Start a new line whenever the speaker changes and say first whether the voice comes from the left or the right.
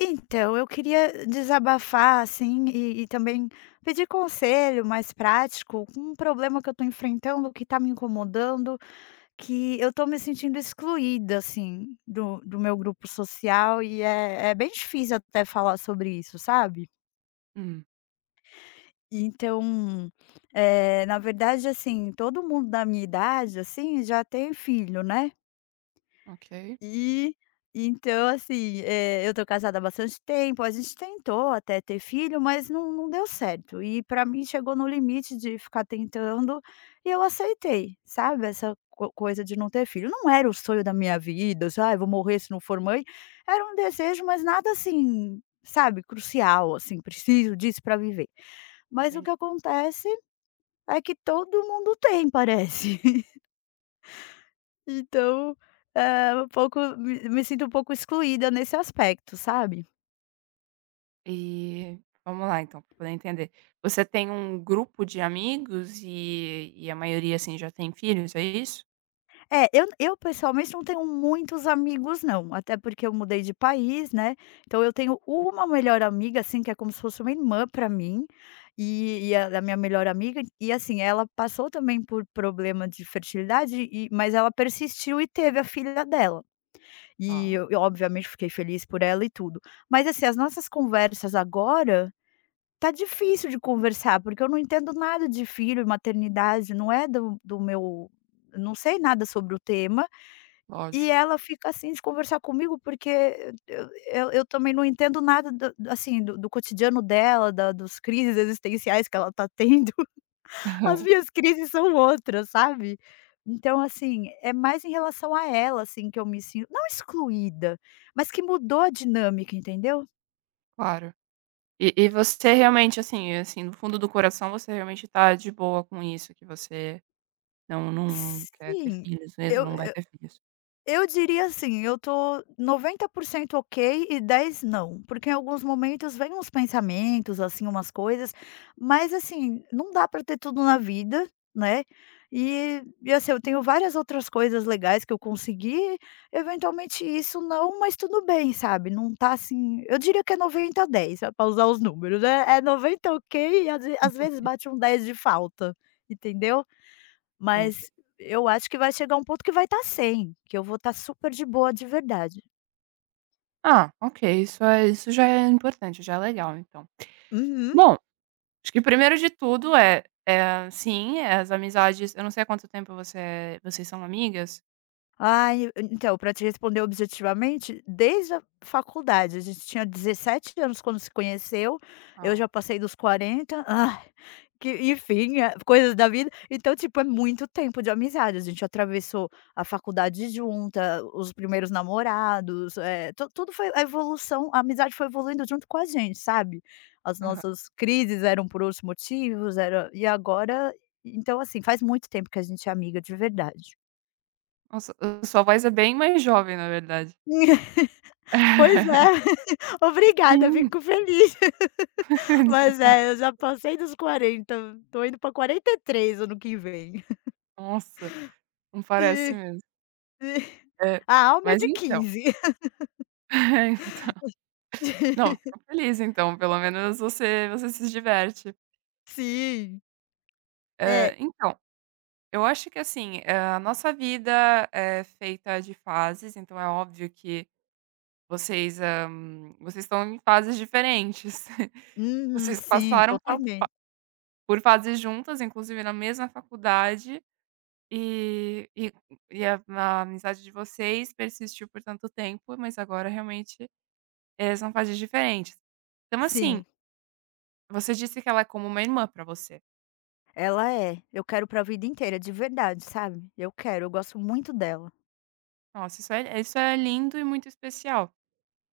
left: Então, eu queria desabafar, assim, e também pedir conselho mais prático com um problema que eu tô enfrentando, que tá me incomodando, que eu tô me sentindo excluída, assim, do meu grupo social e é bem difícil até falar sobre isso, sabe.
right: Hum,
left: Então, na verdade, assim, todo mundo da minha idade, assim, já tem filho, né.
right: ok.
left: E então, assim, eu tô casada há bastante tempo, a gente tentou até ter filho, mas não deu certo. E pra mim chegou no limite de ficar tentando e eu aceitei, sabe, essa co coisa de não ter filho. Não era o sonho da minha vida, sabe vou morrer se não for mãe", era um desejo, mas nada assim, sabe, crucial, assim, "Preciso disso pra viver". Mas o
right: Entendi.
left: que acontece é que todo mundo tem, parece. Então, um pouco me sinto um pouco excluída nesse aspecto, sabe.
right: E vamos lá então, para poder entender. Você tem um grupo de amigos e a maioria, assim, já tem filhos, é isso?
left: É, eu pessoalmente não tenho muitos amigos não, até porque eu mudei de país, né, então eu tenho uma melhor amiga, assim, que é como se fosse uma irmã para mim, e ela é a minha melhor amiga e, assim, ela passou também por problema de fertilidade e mas ela persistiu e teve a filha dela. E
right: Ah,
left: eu obviamente fiquei feliz por ela e tudo. Mas, assim, as nossas conversas agora tá difícil de conversar, porque eu não entendo nada de filho e maternidade, não é do meu, não sei nada sobre o tema, e
right: lógico.
left: ela fica assim de conversar comigo, porque eu também não entendo nada do assim, do cotidiano dela, da dos crises existenciais que ela tá tendo, as minhas crises são outras, sabe. Então, assim, é mais em relação a ela, assim, que eu me sinto não excluída, mas que mudou a dinâmica, entendeu.
right: Claro. E você realmente, assim é, assim, no fundo do coração, você realmente tá de boa com isso, que você não quer ter
left: Sim,
right: filhos mesmo,
left: eu
right: não vai ter filhos.
left: eu diria assim, eu tô 90% ok e 10 não, porque em alguns momentos vêm uns pensamentos, assim, umas coisas, mas assim, não dá para ter tudo na vida, né? E assim, eu tenho várias outras coisas legais que eu consegui, eventualmente isso não, mas tudo bem, sabe? Não tá assim, eu diria que é 90 a 10, pra usar os números, né? É 90 ok e às vezes bate um 10 de falta, entendeu?
right: Entendi.
left: Mas eu acho que vai chegar um ponto que vai estar sem, que eu vou estar super de boa de verdade.
right: Ah, ok, isso já é importante, já é legal então.
left: Uhum.
right: Bom, acho que primeiro de tudo é, sim, é as amizades, eu não sei há quanto tempo você é vocês são amigas.
left: Ai, então, para te responder objetivamente, desde a faculdade, a gente tinha 17 anos quando se conheceu, eu
right: Ah,
left: já passei dos 40, ai, que enfim, coisas da vida. Então, tipo, é muito tempo de amizade, a gente atravessou a faculdade junta, os primeiros namorados, eh, tu tudo foi a evolução, a amizade foi evoluindo junto com a gente, sabe. As
right: aham.
left: nossas crises eram por outros motivos, era e agora então, assim, faz muito tempo que a gente é amiga de verdade.
right: Nossa, a sua voz é bem mais jovem, na verdade.
left: Pois é, obrigada,
right: Sim,
left: fico feliz.
right: de
left: Mas
right: nada.
left: é, eu já passei dos quarenta, tô indo pra 43 ano que vem.
right: Nossa, não parece
left: Sim,
right: mesmo.
left: sim.
right: É,
left: A alma é
right: mas
left: de
right: então
left: 15.
right: então não, fico feliz então, pelo menos você se diverte.
left: Sim, é.
right: Eh, então, eu acho que assim, eh, a nossa vida é feita de fases, então é óbvio que vocês, hã, vocês estão em fases diferentes.
left: Uhum,
right: Vocês
left: sim,
right: passaram
left: totalmente.
right: por fases juntas, inclusive na mesma faculdade, e e a amizade de vocês persistiu por tanto tempo, mas agora realmente, eh, são fases diferentes. Então, assim,
left: Sim,
right: você disse que ela é como uma irmã pra você.
left: ela é. Eu quero pra vida inteira, de verdade, sabe. Eu quero, eu gosto muito dela.
right: Nossa, isso é lindo e muito especial.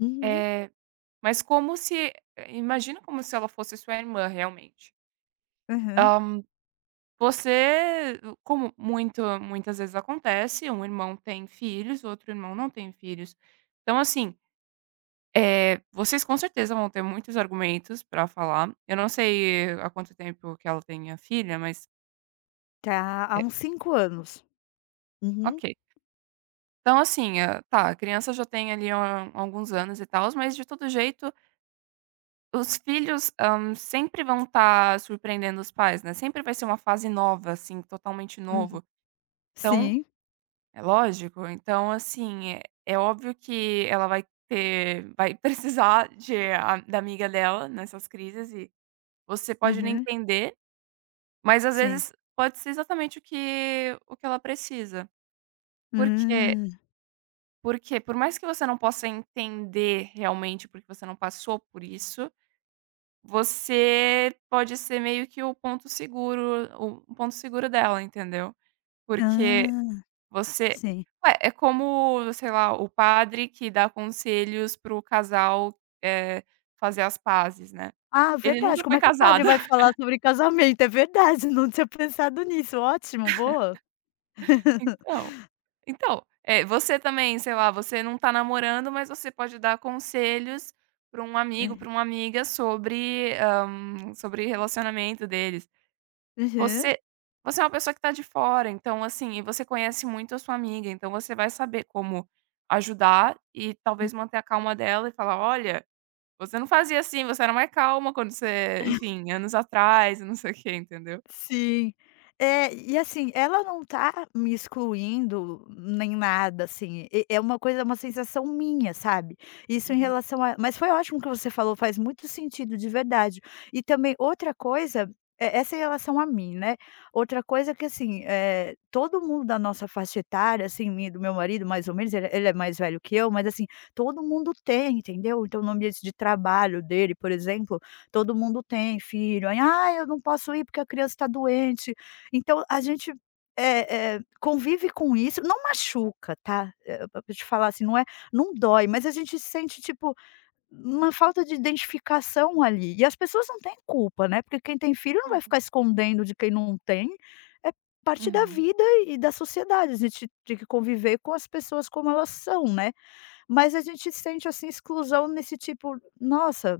left: Uhum,
right: Eh, mas como se imagina como se ela fosse sua irmã realmente.
left: aham.
right: Você como muito muitas vezes acontece, um irmão tem filhos, o outro irmão não tem filhos. Então assim, eh, vocês com certeza vão ter muitos argumentos pra falar. Eu não sei há quanto tempo que ela tem a filha, mas
left: Tá há
right: é.
left: uns 5 anos. Uhum,
right: Ok. Então assim, hã, tá, a criança já tem ali a alguns anos e tal, mas de todo jeito os filhos, hã, sempre vão estar surpreendendo os pais, né, sempre vai ser uma fase nova, assim, totalmente
left: uhum.
right: novo. Então
left: Sim,
right: é lógico. Então, assim, é óbvio que ela vai ter vai precisar de a da amiga dela nessas crises e você pode não
left: uhum,
right: entender, mas às
left: sim.
right: vezes pode ser exatamente o que ela precisa. Porque
left: Hum.
right: porque por mais que você não possa entender realmente, porque você não passou por isso, você pode ser meio que o ponto seguro, o ponto seguro dela, entendeu. Porque
left: Ah,
right: você
left: sim.
right: ué, é como, sei lá, o padre que dá conselhos para o casal, eh, fazer as pazes, né.
left: Ah,
right: Ele
left: verdade,
right: nunca
left: como
right: foi
left: é que o padre
right: casado.
left: vai falar sobre casamento? É verdade, não tinha pensado nisso, ótimo, boa.
right: Então, então, eh, você também, sei lá, você não tá namorando, mas você pode dar conselhos para um amigo, para uma amiga sobre, hã, sobre relacionamento deles.
left: Uhum.
right: Você você é uma pessoa que tá de fora, então, assim, e você conhece muito a sua amiga, então você vai saber como ajudar e talvez manter a calma dela e falar: "Olha, você não fazia assim, você era mais calma quando você enfim, anos atrás não sei o quê, entendeu?"
left: Sim. É, e assim, ela não tá me excluindo nem nada, assim, e é uma coisa, uma sensação minha, sabe. Isso em
right: Uhum.
left: relação a mas foi ótimo que você falou, faz muito sentido, de verdade. E também outra coisa, essa em relação a mim, né, outra coisa que assim, é todo mundo da nossa faixa etária, assim, minha e do meu marido mais ou menos, ele é mais velho que eu, mas assim, todo mundo tem, entendeu. Então no ambiente de trabalho dele, por exemplo, todo mundo tem filho, aí: "Ah, eu não posso ir porque a criança está doente". Então a gente, convive com isso, não machuca, tá, pra te falar assim, não é não dói, mas a gente sente, tipo, uma falta de identificação ali, e as pessoas não têm culpa, né, porque quem tem filho não
right: Não.
left: vai ficar escondendo de quem não tem, é parte da
right: Uhum.
left: vida e da sociedade, a gente tem que conviver com as pessoas como elas são, né. Mas a gente sente, assim, exclusão nesse tipo: "Nossa,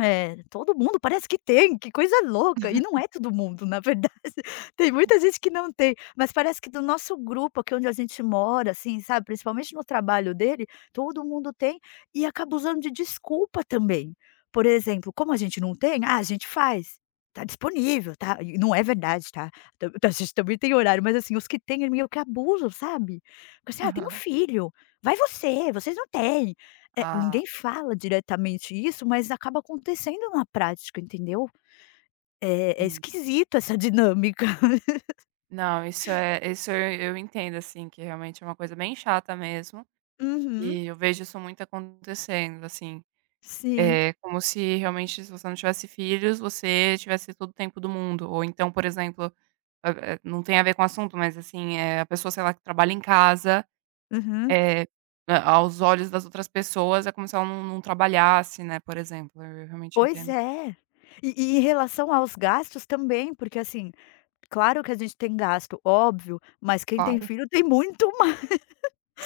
left: é, todo mundo parece que tem, que coisa louca, e não é todo mundo na verdade, tem muita gente que não tem, mas parece que do nosso grupo aqui onde a gente mora, assim, sabe, principalmente no trabalho dele, todo mundo tem, e acaba usando de desculpa também. Por exemplo, como a gente não tem, ah, a gente faz, tá disponível, tá, e não é verdade tá, tam a gente também tem horário, mas assim, os que têm é meio que abusam, sabe. Porque assim: "Ah, tenho
right: Aham.
left: filho, vai você, vocês não têm". É,
right: Ah,
left: ninguém fala diretamente isso, mas acaba acontecendo na prática, entendeu? É
right: sim.
left: esquisito essa dinâmica.
right: Não, isso é isso eu entendo, assim, que realmente é uma coisa bem chata mesmo,
left: Uhum,
right: e eu vejo isso muito acontecendo, assim.
left: sim.
right: É como se realmente se você não tivesse filhos, você tivesse todo o tempo do mundo, ou então, por exemplo, eh eh, não tem a ver com o assunto, mas assim, eh, a pessoa, sei lá, que trabalha em casa
left: Uhum.
right: é, a aos olhos das outras pessoas é como se ela não trabalhasse, né, por exemplo, eu realmente
left: Pois
right: entendo,
left: é. E em relação aos gastos também, porque, assim, claro que a gente tem gasto, óbvio, mas quem tem
right: claro.
left: filho tem muito.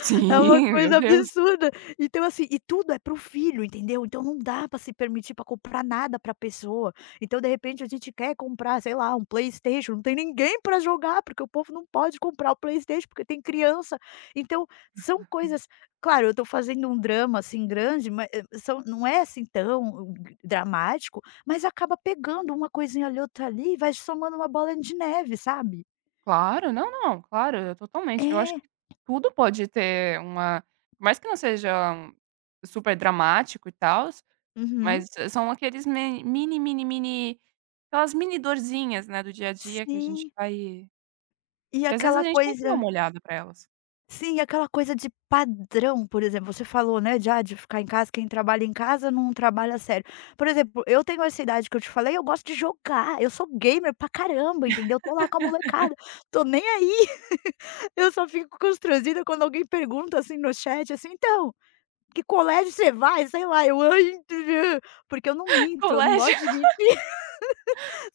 right: Sim,
left: É uma
right: meu
left: coisa
right: Deus.
left: absurda. Então, assim, e tudo é para o filho, entendeu? Então não dá pra se permitir pra comprar nada pra pessoa. Então, de repente, a gente quer comprar, sei lá, um PlayStation, não tem ninguém pra jogar, porque o povo não pode comprar o PlayStation, porque tem criança. Então, são coisas, claro, eu tô fazendo um drama, assim, grande, mas são não é, assim, tão g dramático, mas acaba pegando uma coisinha ali, outra ali, e vai somando uma bola de neve, sabe?
right: Claro, não, não, claro, eu totalmente eu acho
left: É.
right: que tudo pode ter uma por mais que não seja um super dramático e tal,
left: Uhum.
right: mas eh, são aqueles me mini, mini, mini, aquelas mini dorzinhas, né, do dia a dia que a gente
left: Sim.
right: vai
left: E
right: que às vezes a
left: aquela
right: gente tem que
left: coisa,
right: dar uma olhada pra elas.
left: sim, aquela coisa de padrão, por exemplo, você falou, né, de, ah, de ficar em casa, quem trabalha em casa não trabalha a sério. Por exemplo, eu tenho essa idade que eu te falei, eu gosto de jogar, eu sou gamer pra caramba, entendeu? Tô lá com a molecada, tô nem aí, eu só fico constrangida quando alguém pergunta, assim, no chat, assim: "Então, que colégio você vai?", sei lá, eu: "Ai, porque eu não minto, eu não
right: Colégio.
left: gosto de mentir.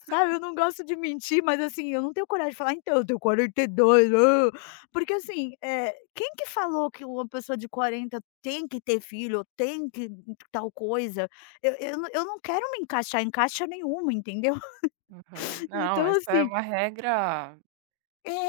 left: Sabe, eu não gosto de mentir, mas assim, eu não tenho coragem de falar: "Então, eu tenho 42, hã". Porque assim, quem que falou que uma pessoa de 40 tem que ter filho, ou tem que tal coisa? Eu não quero me encaixar em caixa nenhuma, entendeu?
right: Aham. Não,
left: Então
right: essa é
left: assim
right: uma regra,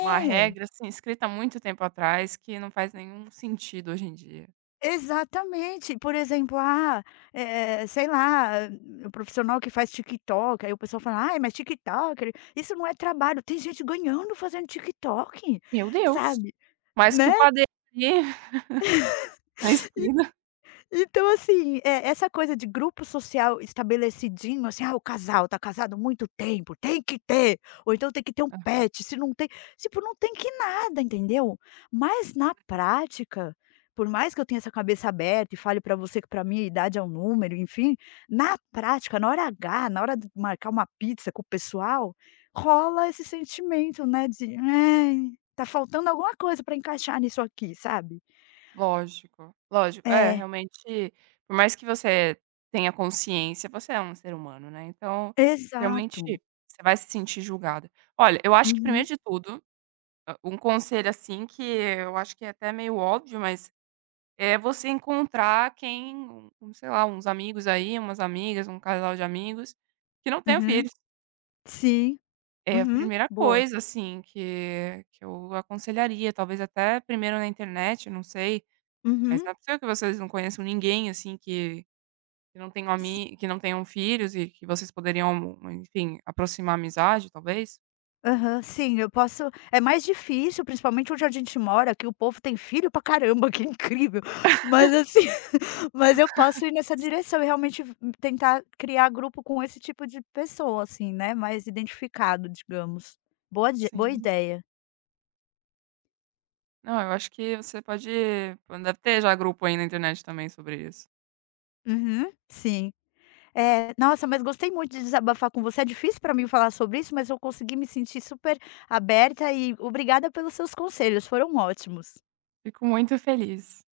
right: uma regra, assim, escrita há muito tempo atrás que não faz nenhum sentido hoje em dia.
left: exatamente. Por exemplo, ah, sei lá, o profissional que faz TikTok, aí o pessoal fala: "Ai, mas TikTok isso não é trabalho". Tem gente ganhando fazendo TikTok,
right: Meu Deus!
left: sabe,
right: Mais que
left: né?
right: o padeiro ali na esquina.
left: Então, assim, é, essa coisa de grupo social estabelecidinho, assim, ah, o casal tá casado há muito tempo, tem que ter, ou então tem que ter um pet, se não tem, tipo, não tem que nada, entendeu? Mas na prática, por mais que eu tenha essa cabeça aberta e fale pra você que pra minha idade é um número, enfim, na prática, na hora H, na hora de marcar uma pizza com o pessoal, rola esse sentimento, né, de, ai, tá faltando alguma coisa pra encaixar nisso aqui, sabe?
right: Lógico, lógico. É,
left: É,
right: realmente, por mais que você tenha consciência, você é um ser humano, né, então, realmente,
left: exato.
right: você vai se sentir julgada. Olha, eu acho que
left: Uhum.
right: primeiro de tudo, hã, um conselho, assim, que eu acho que é até meio óbvio, mas é você encontrar quem um um, sei lá, uns amigos aí, umas amigas, um casal de amigos que não tenham
left: Uhum.
right: filhos.
left: Sim.
right: É a
left: Uhum.
right: primeira
left: Boa.
right: coisa, assim, que eu aconselharia, talvez até primeiro na internet, não sei, mas
left: Uhum.
right: não é possível que vocês não conheçam ninguém, assim, que não tenham
left: S
right: ami que não tenham filhos e que vocês poderiam, enfim, aproximar a amizade, talvez?
left: Aham. Sim, eu posso, é mais difícil, principalmente onde a gente mora, que o povo tem filho pra caramba, que incrível. Mas assim, mas eu posso ir nessa direção e realmente v tentar criar grupo com esse tipo de pessoa, assim, né, mais identificado, digamos. Boa
right: Sim.
left: ideia.
right: Não, eu acho que você pode deve ter já grupo aí na internet também sobre isso.
left: Uhum. Sim. É, nossa, mas gostei muito de desabafar com você. É difícil para mim falar sobre isso, mas eu consegui me sentir super aberta e obrigada pelos seus conselhos, foram ótimos.
right: Fico muito feliz.